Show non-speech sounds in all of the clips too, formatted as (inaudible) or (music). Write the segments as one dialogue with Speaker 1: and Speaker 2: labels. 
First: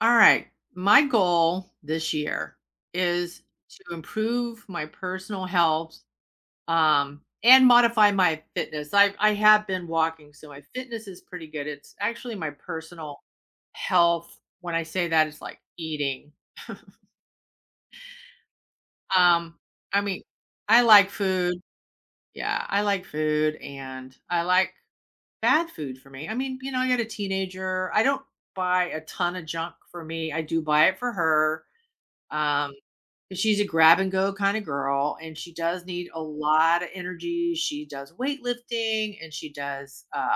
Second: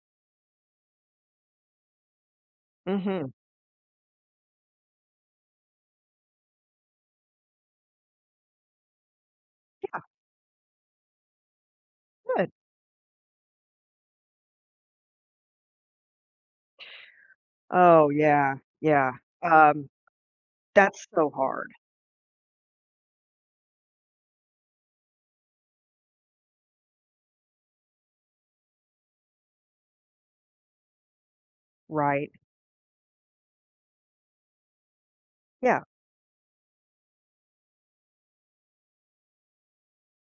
Speaker 1: All right. My goal this year
Speaker 2: Mhm,
Speaker 1: is to improve my personal health, and modify my fitness. I have been walking, so my fitness is pretty good. It's actually my
Speaker 2: good.
Speaker 1: personal health. When I say that, it's like eating.
Speaker 2: Oh, yeah, yeah,
Speaker 1: Um,
Speaker 2: um,
Speaker 1: I mean, I
Speaker 2: that's
Speaker 1: like
Speaker 2: so
Speaker 1: food.
Speaker 2: hard,
Speaker 1: Yeah, I like food, and I like bad food for me. I mean, you know, I got a teenager. I don't buy a ton of junk for me. I do buy it for her.
Speaker 2: right?
Speaker 1: Um, She's a grab and go kind of girl, and she
Speaker 2: Yeah,
Speaker 1: does need a lot of energy. She does weightlifting and she does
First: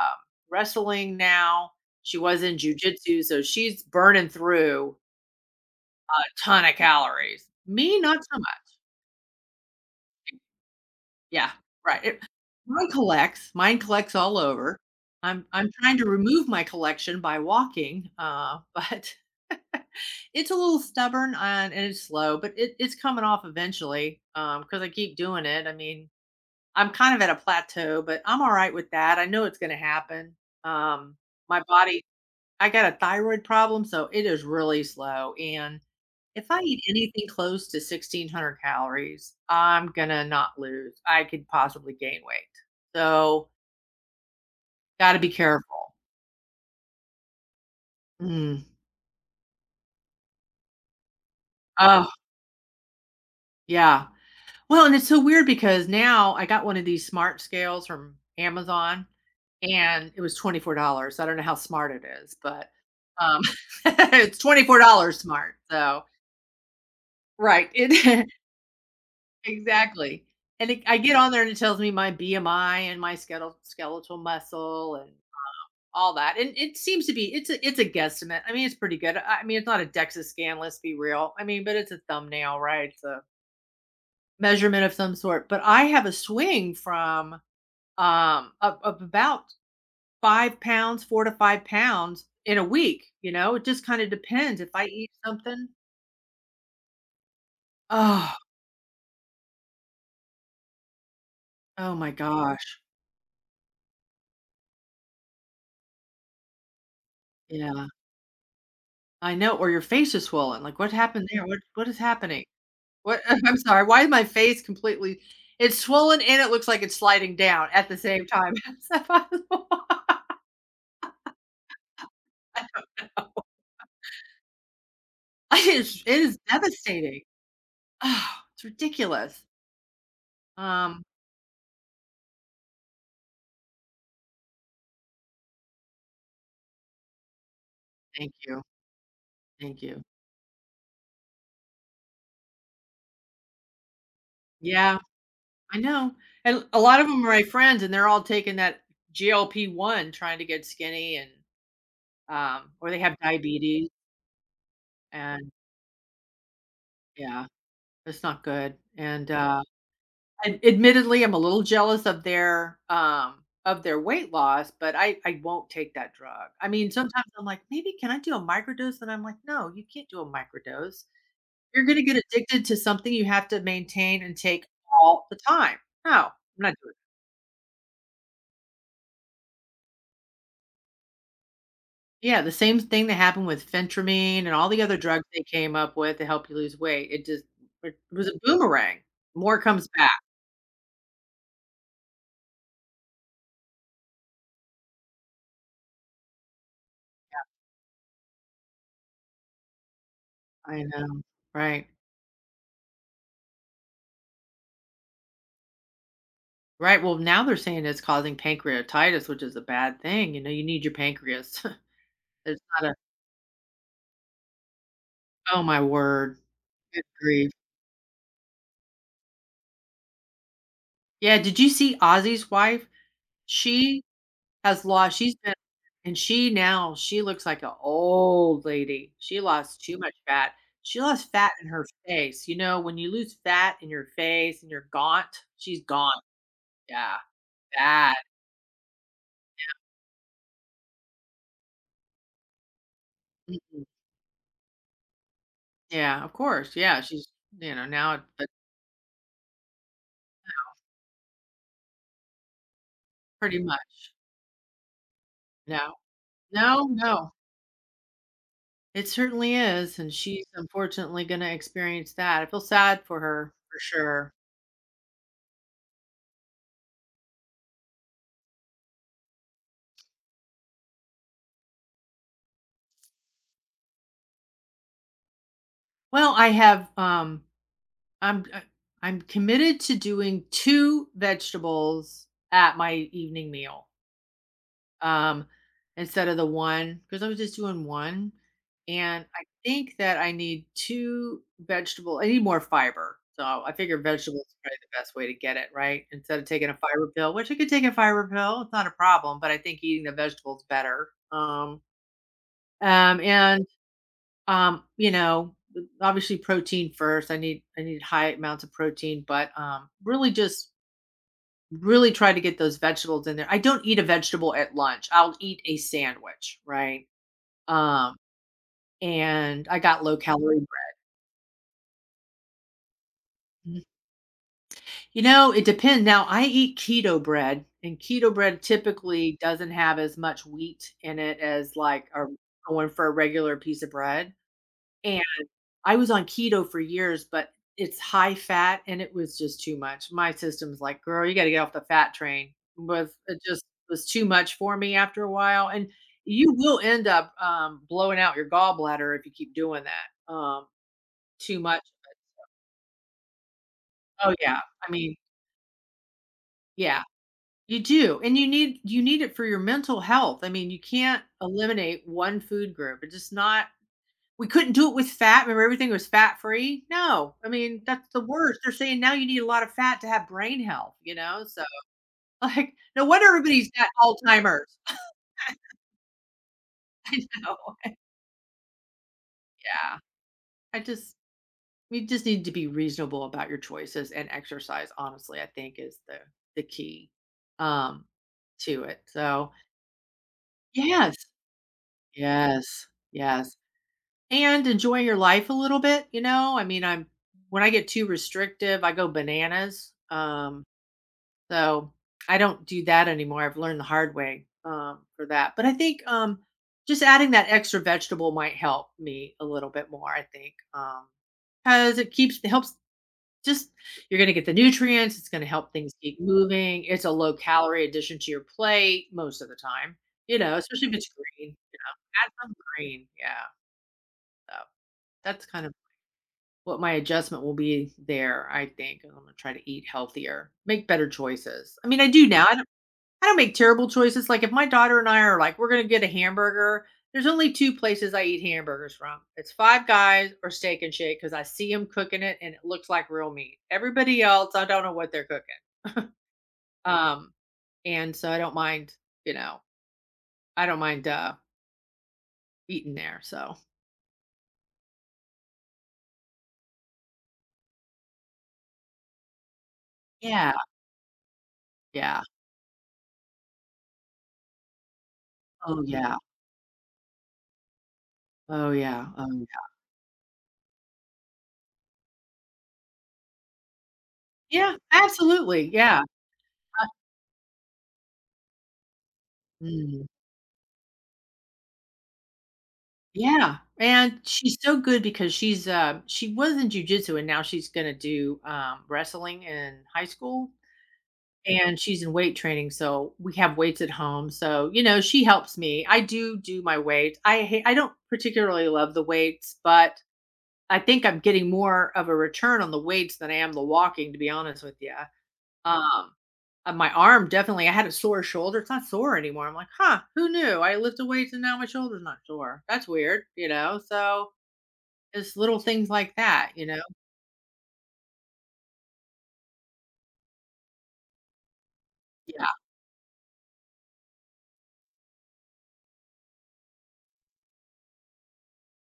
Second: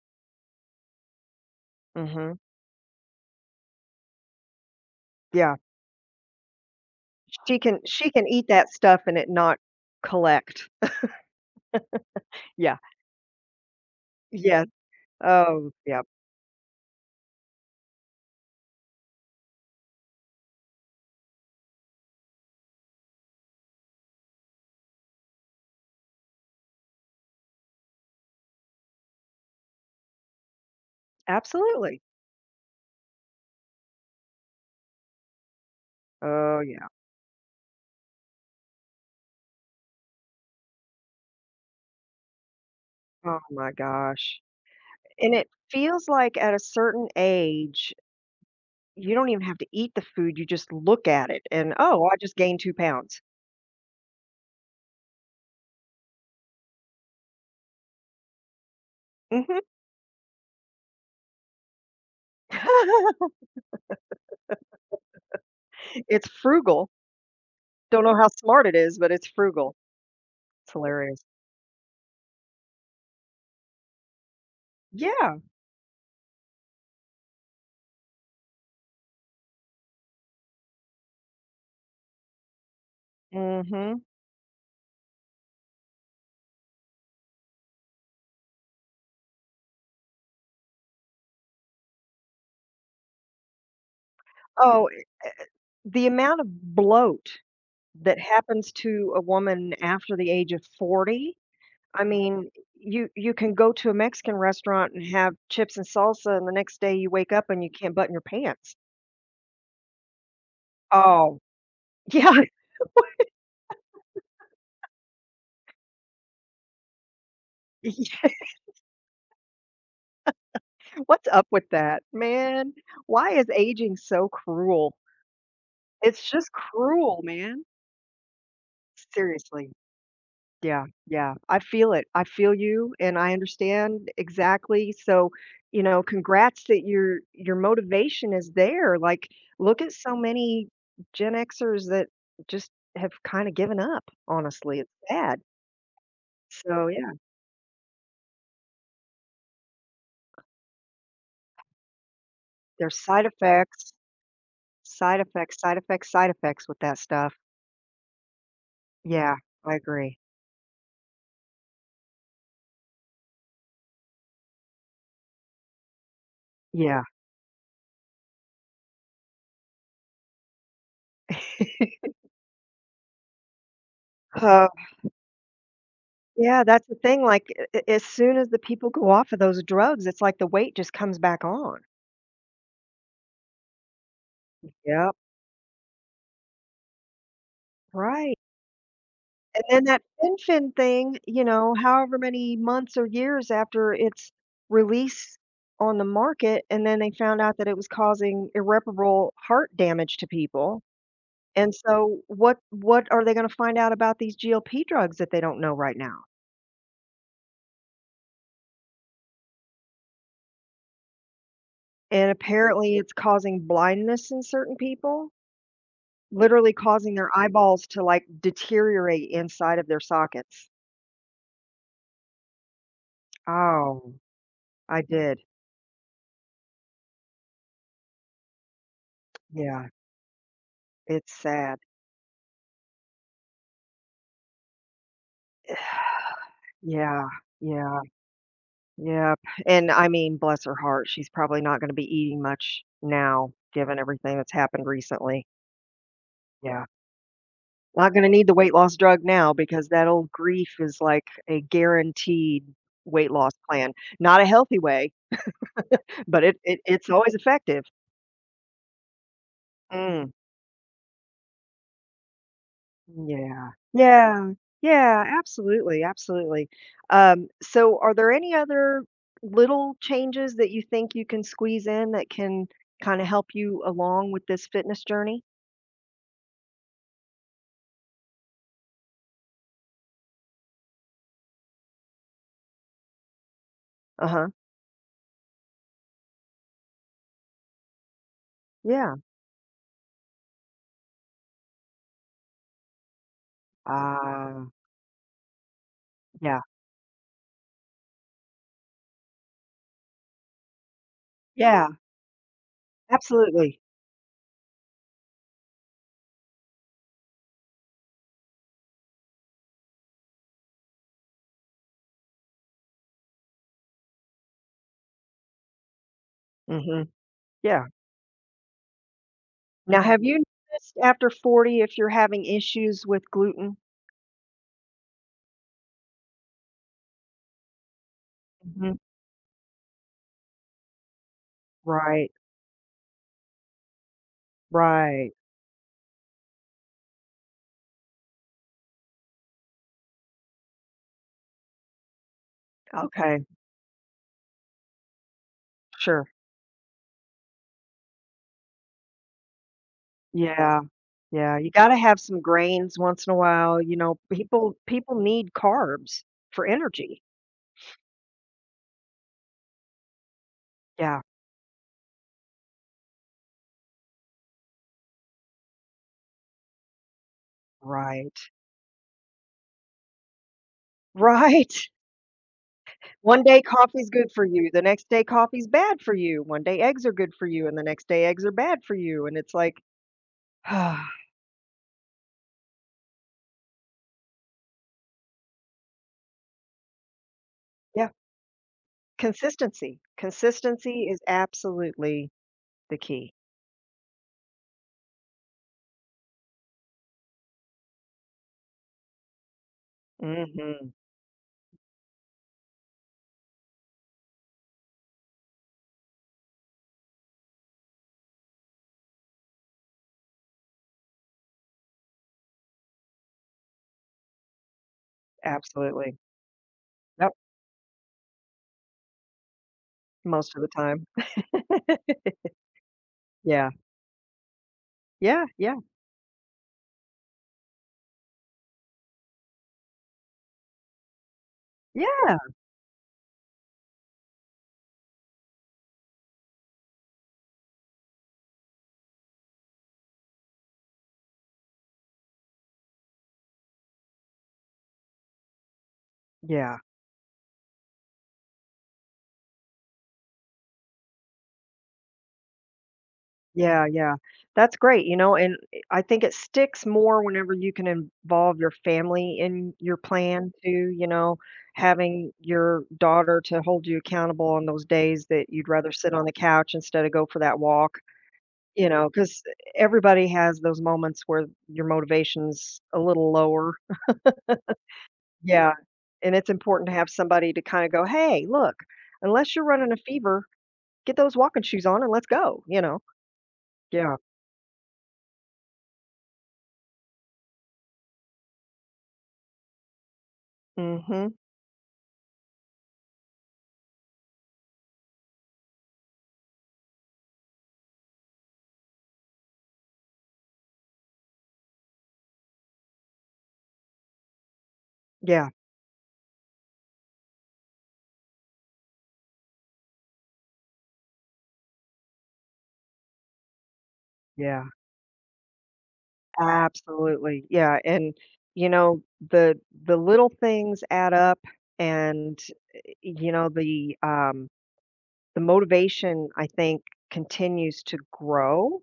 Speaker 1: wrestling now. She
Speaker 2: mhm,
Speaker 1: was in jujitsu, so she's burning through
Speaker 2: yeah,
Speaker 1: a ton of calories.
Speaker 2: she can
Speaker 1: Me,
Speaker 2: she
Speaker 1: not
Speaker 2: can
Speaker 1: so
Speaker 2: eat
Speaker 1: much.
Speaker 2: that stuff and it not collect.
Speaker 1: Yeah, right, it
Speaker 2: Yeah,
Speaker 1: mine collects all
Speaker 2: yeah,
Speaker 1: over. I'm
Speaker 2: oh,
Speaker 1: trying
Speaker 2: yeah.
Speaker 1: to remove my collection by walking, but (laughs) it's a little stubborn and it's slow, but it's coming off eventually, because I keep doing it. I mean, I'm kind of at a plateau, but I'm alright with that. I know it's gonna happen. Um, my
Speaker 2: Absolutely.
Speaker 1: body I got a thyroid problem, so it is really slow, and if I
Speaker 2: Oh,
Speaker 1: eat
Speaker 2: yeah,
Speaker 1: anything close to 1,600 calories, I'm gonna not lose. I could possibly gain weight.
Speaker 2: oh
Speaker 1: So,
Speaker 2: my gosh,
Speaker 1: gotta be
Speaker 2: and it
Speaker 1: careful.
Speaker 2: feels like at a certain age,
Speaker 1: Mm.
Speaker 2: you don't even have to eat the food, you just look at it and, "Oh,
Speaker 1: Oh,
Speaker 2: I just gained 2 pounds."
Speaker 1: yeah. Well, and it's so weird because now I got one of these smart scales from Amazon,
Speaker 2: Mhm.
Speaker 1: and it was $24. I don't know how smart it is, but,
Speaker 2: (laughs)
Speaker 1: um, (laughs) it's $24 smart, so
Speaker 2: It's frugal.
Speaker 1: right,
Speaker 2: Don't know how
Speaker 1: it
Speaker 2: smart it is, but it's
Speaker 1: (laughs)
Speaker 2: frugal.
Speaker 1: exactly. And
Speaker 2: It's
Speaker 1: it I get
Speaker 2: hilarious.
Speaker 1: on there and it tells me my BMI and my skeletal muscle and
Speaker 2: Yeah.
Speaker 1: all that. And it seems to be it's a guesstimate. I mean, it's pretty good. I mean, it's not a DEXA scan, let's be real. I mean, but it's a thumbnail, right? It's a
Speaker 2: Mhm.
Speaker 1: measurement of some sort. But I have a swing from of about 5 pounds, 4 to 5 pounds in a week. You know, it just kind of depends. If I
Speaker 2: Oh,
Speaker 1: eat something,
Speaker 2: the amount of bloat that
Speaker 1: oh,
Speaker 2: happens to a woman after the age of 40,
Speaker 1: oh
Speaker 2: I
Speaker 1: my
Speaker 2: mean,
Speaker 1: gosh.
Speaker 2: you can go to a Mexican restaurant and have chips and salsa, and the next day you wake up and you
Speaker 1: Yeah.
Speaker 2: can't button your pants.
Speaker 1: I know. Or your face is swollen. Like what happened
Speaker 2: Oh,
Speaker 1: there? What is
Speaker 2: yeah.
Speaker 1: happening? What? (laughs) I'm sorry, why is my face completely it's swollen and it looks like it's sliding down
Speaker 2: (laughs)
Speaker 1: at the same
Speaker 2: yeah.
Speaker 1: time. (laughs) So I was
Speaker 2: What's up with that, man?
Speaker 1: like,
Speaker 2: Why is aging so cruel?
Speaker 1: (laughs) It is it
Speaker 2: It's
Speaker 1: is
Speaker 2: just cruel,
Speaker 1: devastating.
Speaker 2: man.
Speaker 1: Oh, it's ridiculous.
Speaker 2: Seriously. Yeah,
Speaker 1: Um,
Speaker 2: yeah, I feel it. I feel you, and I understand exactly. So, you know, congrats that your
Speaker 1: thank
Speaker 2: motivation is
Speaker 1: you,
Speaker 2: there. Like, look
Speaker 1: thank
Speaker 2: at
Speaker 1: you.
Speaker 2: so many Gen Xers that just have kind of given up, honestly. It's
Speaker 1: Yeah,
Speaker 2: sad.
Speaker 1: I know, and a
Speaker 2: So,
Speaker 1: lot of
Speaker 2: yeah,
Speaker 1: them are my friends, and they're all taking that GLP-1 trying to get skinny and, or they
Speaker 2: there's
Speaker 1: have
Speaker 2: side
Speaker 1: diabetes,
Speaker 2: effects, side
Speaker 1: and
Speaker 2: effects, side effects, side effects with that stuff.
Speaker 1: yeah, it's not good,
Speaker 2: Yeah, I agree.
Speaker 1: Ad admittedly, I'm a little jealous of their weight loss, but I won't take that drug. I mean,
Speaker 2: Yeah.
Speaker 1: sometimes I'm like, "Maybe can I do a microdose?" And I'm like, "No, you can't do a microdose. You're gonna get
Speaker 2: (laughs)
Speaker 1: addicted to something you have to maintain and take
Speaker 2: Uh,
Speaker 1: all the time. No, I'm
Speaker 2: yeah,
Speaker 1: not
Speaker 2: that's
Speaker 1: doing
Speaker 2: the
Speaker 1: it."
Speaker 2: thing. Like, as soon as the people go off of those drugs, it's like the weight just comes back on.
Speaker 1: Yeah, the same thing that happened with phentermine and all the other
Speaker 2: Yeah.
Speaker 1: drugs they came up with to help you lose weight. It just it was a
Speaker 2: Right,
Speaker 1: boomerang. More
Speaker 2: and then
Speaker 1: comes
Speaker 2: that
Speaker 1: back.
Speaker 2: FinFin thing, you know, however many months or years after its release on the market, and then they found out that it was causing irreparable heart damage to
Speaker 1: I
Speaker 2: people,
Speaker 1: know,
Speaker 2: and
Speaker 1: right.
Speaker 2: so what are they gonna find out about these GLP drugs that they don't know right now?
Speaker 1: Right, well, now they're saying it's causing pancreatitis, which is a bad thing, you know, you need your pancreas. (laughs)
Speaker 2: And
Speaker 1: There's not a
Speaker 2: apparently it's causing blindness in certain people,
Speaker 1: oh my word,
Speaker 2: literally
Speaker 1: good
Speaker 2: causing their
Speaker 1: grief.
Speaker 2: eyeballs to, like, deteriorate inside of their sockets.
Speaker 1: Yeah, did you see Ozzy's wife? She
Speaker 2: Oh,
Speaker 1: has
Speaker 2: I
Speaker 1: lost she's
Speaker 2: did.
Speaker 1: been and she now she looks like an old lady. She lost
Speaker 2: Yeah,
Speaker 1: too much fat. She
Speaker 2: it's
Speaker 1: lost fat in
Speaker 2: sad.
Speaker 1: her face, you know, when you lose fat in your face and you're gaunt, she's gaunt. Yeah,
Speaker 2: Yeah, yeah.
Speaker 1: bad.
Speaker 2: Yep, and I mean, bless her heart, she's probably not gonna be eating much now
Speaker 1: Mm.
Speaker 2: given everything that's happened recently.
Speaker 1: Yeah, of course,
Speaker 2: Yeah.
Speaker 1: yeah, she's you know, now
Speaker 2: Not
Speaker 1: it-
Speaker 2: gonna
Speaker 1: but
Speaker 2: need the weight loss drug now because that old grief is like a guaranteed weight loss
Speaker 1: pretty
Speaker 2: plan.
Speaker 1: much.
Speaker 2: Not a healthy way,
Speaker 1: No.
Speaker 2: but it it
Speaker 1: No,
Speaker 2: it's
Speaker 1: no.
Speaker 2: always effective.
Speaker 1: It certainly is, and
Speaker 2: Mm,
Speaker 1: she's unfortunately gonna experience that. I feel sad for her
Speaker 2: yeah.
Speaker 1: for sure.
Speaker 2: Yeah, yeah, absolutely, absolutely. So are there any other little changes that you think you can squeeze in that can kinda help you along with this fitness journey?
Speaker 1: Well, I have, I'm uh, I'm committed to doing 2 vegetables at my evening meal,
Speaker 2: Uh-huh.
Speaker 1: um, instead of the one, because I was just doing one.
Speaker 2: Yeah.
Speaker 1: And I think that I need two vegetable. I need more fiber. So I figure vegetables is
Speaker 2: Ah,
Speaker 1: probably the best way to get it, right? Instead of
Speaker 2: yeah.
Speaker 1: taking a fiber pill, which I could take a fiber pill, it's not a problem, but I think eating the vegetables better.
Speaker 2: Yeah,
Speaker 1: And
Speaker 2: absolutely.
Speaker 1: you know, obviously protein first. I need high amounts of protein, but really just really try to get those vegetables in there. I don't eat a vegetable at lunch. I'll eat a sandwich, right?
Speaker 2: Mhm. Yeah.
Speaker 1: Um, and I
Speaker 2: Now
Speaker 1: got low
Speaker 2: have you
Speaker 1: calorie bread.
Speaker 2: noticed after 40 if you're having issues with gluten?
Speaker 1: Mhm. You know, it depends. Now, I eat keto bread, and keto bread
Speaker 2: Mhm.
Speaker 1: typically doesn't have as much wheat in it as like a
Speaker 2: Right,
Speaker 1: going for a regular piece of bread.
Speaker 2: right.
Speaker 1: I was on keto for years, but it's high fat and it was just too much. My system's like, girl, you got to get off the fat train. With it
Speaker 2: Okay,
Speaker 1: just was too much for me after a while. And
Speaker 2: sure.
Speaker 1: you will end up blowing out your gallbladder if you keep doing that
Speaker 2: Yeah.
Speaker 1: too
Speaker 2: Yeah, you
Speaker 1: much.
Speaker 2: gotta have some grains once in a while, you know,
Speaker 1: Oh yeah,
Speaker 2: people
Speaker 1: I mean,
Speaker 2: people need carbs for
Speaker 1: yeah,
Speaker 2: energy.
Speaker 1: you do, and you need it for your mental health. I mean, you
Speaker 2: Yeah,
Speaker 1: can't eliminate one food group. It's just not we couldn't do it with fat. Remember everything was fat free? No. I mean, that's the
Speaker 2: right.
Speaker 1: worst. They're saying now you need a lot of fat to have brain health, you know? So,
Speaker 2: Right.
Speaker 1: (laughs) like,
Speaker 2: (laughs)
Speaker 1: no wonder
Speaker 2: One day
Speaker 1: everybody's got
Speaker 2: coffee's good for you,
Speaker 1: Alzheimer's.
Speaker 2: the next day coffee's
Speaker 1: (laughs)
Speaker 2: bad for you, one day eggs are
Speaker 1: I
Speaker 2: good for
Speaker 1: know.
Speaker 2: you, and the
Speaker 1: (laughs)
Speaker 2: next day eggs are bad for you, and it's like
Speaker 1: Yeah. I just
Speaker 2: (sighs)
Speaker 1: we just need to be reasonable about your choices and exercise, honestly, I think is the key, um,
Speaker 2: yeah,
Speaker 1: to it. So,
Speaker 2: consistency. Consistency
Speaker 1: yes.
Speaker 2: is absolutely
Speaker 1: Yes.
Speaker 2: the key.
Speaker 1: Yes. And enjoy your life a little bit, you know? I mean, I'm when I get too restrictive, I go bananas. Um
Speaker 2: Mhm,
Speaker 1: So, I don't do that anymore, I've learned the hard way, for that, but I think, just adding that extra vegetable might help me a little bit more, I think, because it keeps it helps just you're gonna get the nutrients, it's gonna help things
Speaker 2: absolutely.
Speaker 1: keep moving, it's a
Speaker 2: Yep,
Speaker 1: low calorie addition to your plate most of the time, you
Speaker 2: most
Speaker 1: know,
Speaker 2: of the
Speaker 1: especially if
Speaker 2: time.
Speaker 1: it's green, you know,
Speaker 2: (laughs)
Speaker 1: add some green, yeah,
Speaker 2: Yeah,
Speaker 1: so that's
Speaker 2: yeah,
Speaker 1: kind of
Speaker 2: yeah,
Speaker 1: what my adjustment will be there, I think, I'm gonna try to eat healthier, make better choices. I mean, I do
Speaker 2: yeah,
Speaker 1: now, I don't make terrible choices. Like if my daughter and I are like, we're gonna get a hamburger. There's only two places I eat hamburgers from. It's Five Guys or Steak and Shake because I see them cooking it and it looks like real meat. Everybody else, I don't know what they're cooking.
Speaker 2: yeah,
Speaker 1: Um, and so I don't mind, you know, I don't mind eating there. So
Speaker 2: yeah, yeah. That's great, you know, and I think it sticks more whenever you can involve your family in your
Speaker 1: yeah,
Speaker 2: plan too, you know,
Speaker 1: yeah.
Speaker 2: having your daughter to hold you accountable on those days that you'd
Speaker 1: Oh
Speaker 2: rather sit
Speaker 1: yeah.
Speaker 2: on the couch instead of go for that walk.
Speaker 1: Oh
Speaker 2: You
Speaker 1: yeah.
Speaker 2: know,
Speaker 1: Oh
Speaker 2: because
Speaker 1: yeah.
Speaker 2: everybody has those moments where your motivation's a little lower.
Speaker 1: Yeah, absolutely.
Speaker 2: Yeah,
Speaker 1: Yeah.
Speaker 2: and it's
Speaker 1: I-
Speaker 2: important to have somebody to kinda go, "Hey, look, unless you're running a
Speaker 1: mm.
Speaker 2: fever, get those walking shoes on and let's go," you know?
Speaker 1: Yeah,
Speaker 2: Yeah.
Speaker 1: and she's so good because she was in jujitsu and now she's gonna do, wrestling in high school,
Speaker 2: Mm, mhm.
Speaker 1: and she's in weight training, so we have weights at home, so, you know, she helps me. I do my weight. I don't particularly love the weights, but I think I'm getting more of a return on the weights than I am the walking, to be honest with you.
Speaker 2: Yeah,
Speaker 1: Um, my arm definitely I had a sore shoulder, it's not sore anymore. I'm like, "Huh, who knew? I lifted weights and now my shoulder's not sore. That's weird," you know, so
Speaker 2: yeah,
Speaker 1: just little things like that, you know?
Speaker 2: absolutely. Yeah, and, you know, the little things add up and,
Speaker 1: Yeah.
Speaker 2: you know, the motivation, I think, continues to grow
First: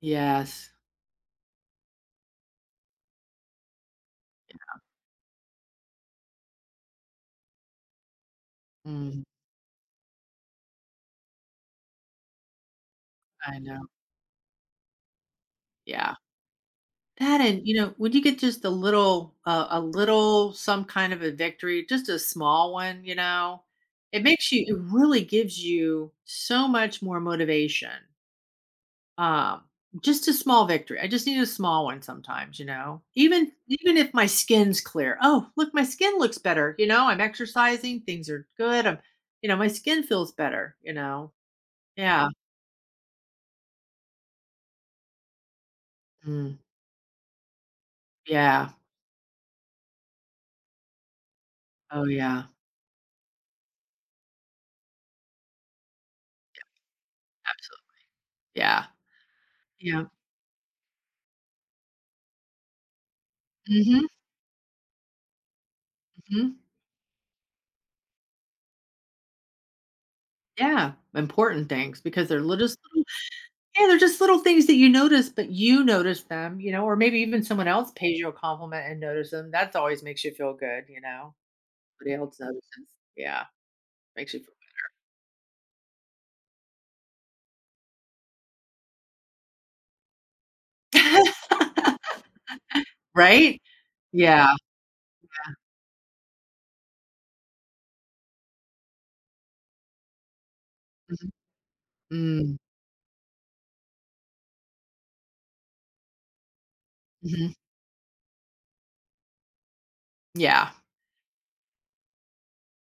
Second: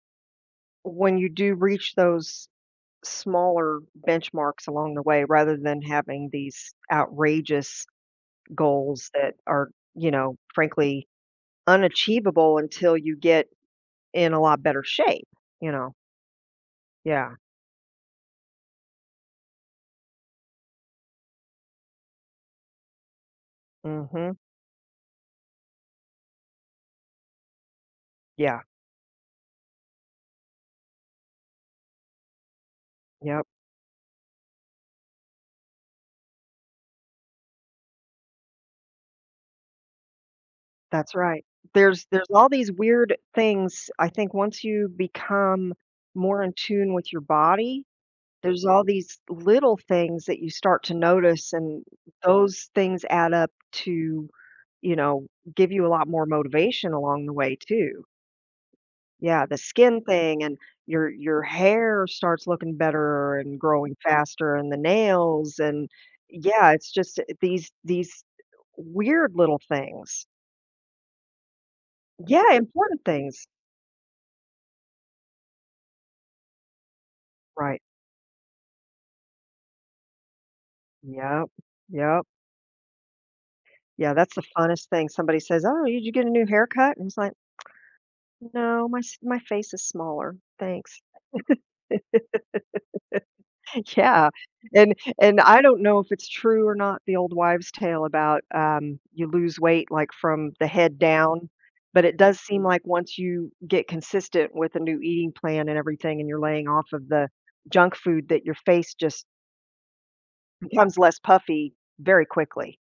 Speaker 1: Yes.
Speaker 2: when you do reach those smaller benchmarks along the way rather than having these outrageous goals
Speaker 1: Mm,
Speaker 2: that are, you know, frankly unachievable until you get
Speaker 1: I know.
Speaker 2: in a lot better shape, you know?
Speaker 1: Yeah.
Speaker 2: Yeah.
Speaker 1: That and, you know, when you get just a little some kind of a victory, just a small one, you know, it
Speaker 2: Mhm.
Speaker 1: makes you it really gives you so much more motivation.
Speaker 2: Yeah.
Speaker 1: Um, just a small victory. I just need a small one sometimes, you know.
Speaker 2: Yep.
Speaker 1: Even if my skin's clear. Oh, look, my skin looks better, you know. I'm exercising, things are good. I'm you know, my skin feels better, you
Speaker 2: That's
Speaker 1: know.
Speaker 2: right. There's
Speaker 1: Yeah.
Speaker 2: there's all these weird things I think once you become more in
Speaker 1: Mm.
Speaker 2: tune with your body. There's
Speaker 1: Yeah.
Speaker 2: all these little things that you start to notice, and
Speaker 1: Oh, yeah.
Speaker 2: those things add up to, you know, give you a lot more motivation along the way
Speaker 1: Absolutely.
Speaker 2: too.
Speaker 1: Yeah.
Speaker 2: Yeah, the skin
Speaker 1: Yeah.
Speaker 2: thing and your hair starts looking better and growing
Speaker 1: Mhm,
Speaker 2: faster and the nails and
Speaker 1: mhm.
Speaker 2: yeah, it's just these weird little things.
Speaker 1: Yeah. Important things because they're
Speaker 2: Yeah,
Speaker 1: li just
Speaker 2: important
Speaker 1: little
Speaker 2: things.
Speaker 1: yeah, they're just little things that you notice, but you notice them, you know, or maybe even someone
Speaker 2: Right.
Speaker 1: else pays you a compliment and notice them. That always makes you feel good, you know?
Speaker 2: Yep.
Speaker 1: Somebody
Speaker 2: Yep.
Speaker 1: else notices. Yeah,
Speaker 2: Yeah,
Speaker 1: makes
Speaker 2: that's
Speaker 1: you
Speaker 2: the
Speaker 1: feel
Speaker 2: funnest thing. Somebody says, "Oh, did you get a new haircut?" And it's like no, my face is smaller, thanks.
Speaker 1: good, (laughs) right?
Speaker 2: (laughs) Yeah,
Speaker 1: Yeah.
Speaker 2: and I don't know if it's true or not, the old wives' tale about, you lose weight, like, from the head
Speaker 1: Mhm.
Speaker 2: down, but it does
Speaker 1: Mm.
Speaker 2: seem like once you get consistent with a new eating plan and everything and you're laying off of the
Speaker 1: Mhm.
Speaker 2: junk food that your face just
Speaker 1: Yeah.
Speaker 2: becomes less puffy very quickly.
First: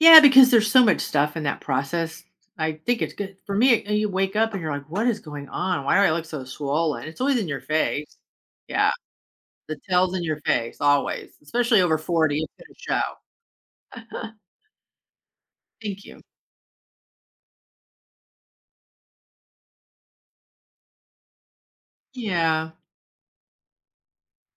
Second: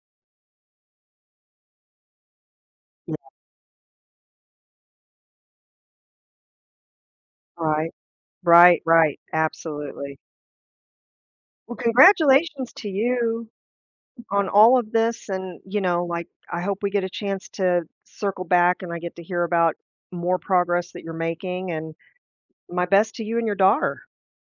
Speaker 1: Yeah, because there's so much stuff in that process. I think it's
Speaker 2: Yeah,
Speaker 1: good. For me, you wake up and you're like, "What is going on? Why do I look so swollen?" It's always in your
Speaker 2: right,
Speaker 1: face.
Speaker 2: right,
Speaker 1: Yeah,
Speaker 2: right,
Speaker 1: the tail's
Speaker 2: absolutely.
Speaker 1: in your face always,
Speaker 2: Well,
Speaker 1: especially over 40, it's
Speaker 2: congratulations to
Speaker 1: gonna
Speaker 2: you
Speaker 1: show.
Speaker 2: on
Speaker 1: (laughs)
Speaker 2: all of this, and you
Speaker 1: Thank
Speaker 2: know
Speaker 1: you.
Speaker 2: like I hope we get a chance to circle back and I get to hear about more progress that you're making, and
Speaker 1: Yeah.
Speaker 2: my best to you and your daughter.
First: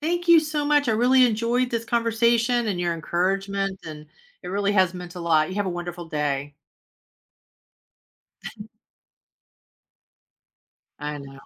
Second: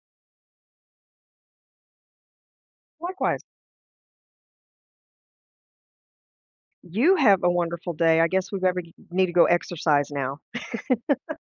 Speaker 1: Thank you so much. I really enjoyed this conversation and your
Speaker 2: Likewise.
Speaker 1: encouragement, and it really has meant a lot. You have a wonderful day.
Speaker 2: You have a wonderful day. I guess we better need to go exercise now.
Speaker 1: I know.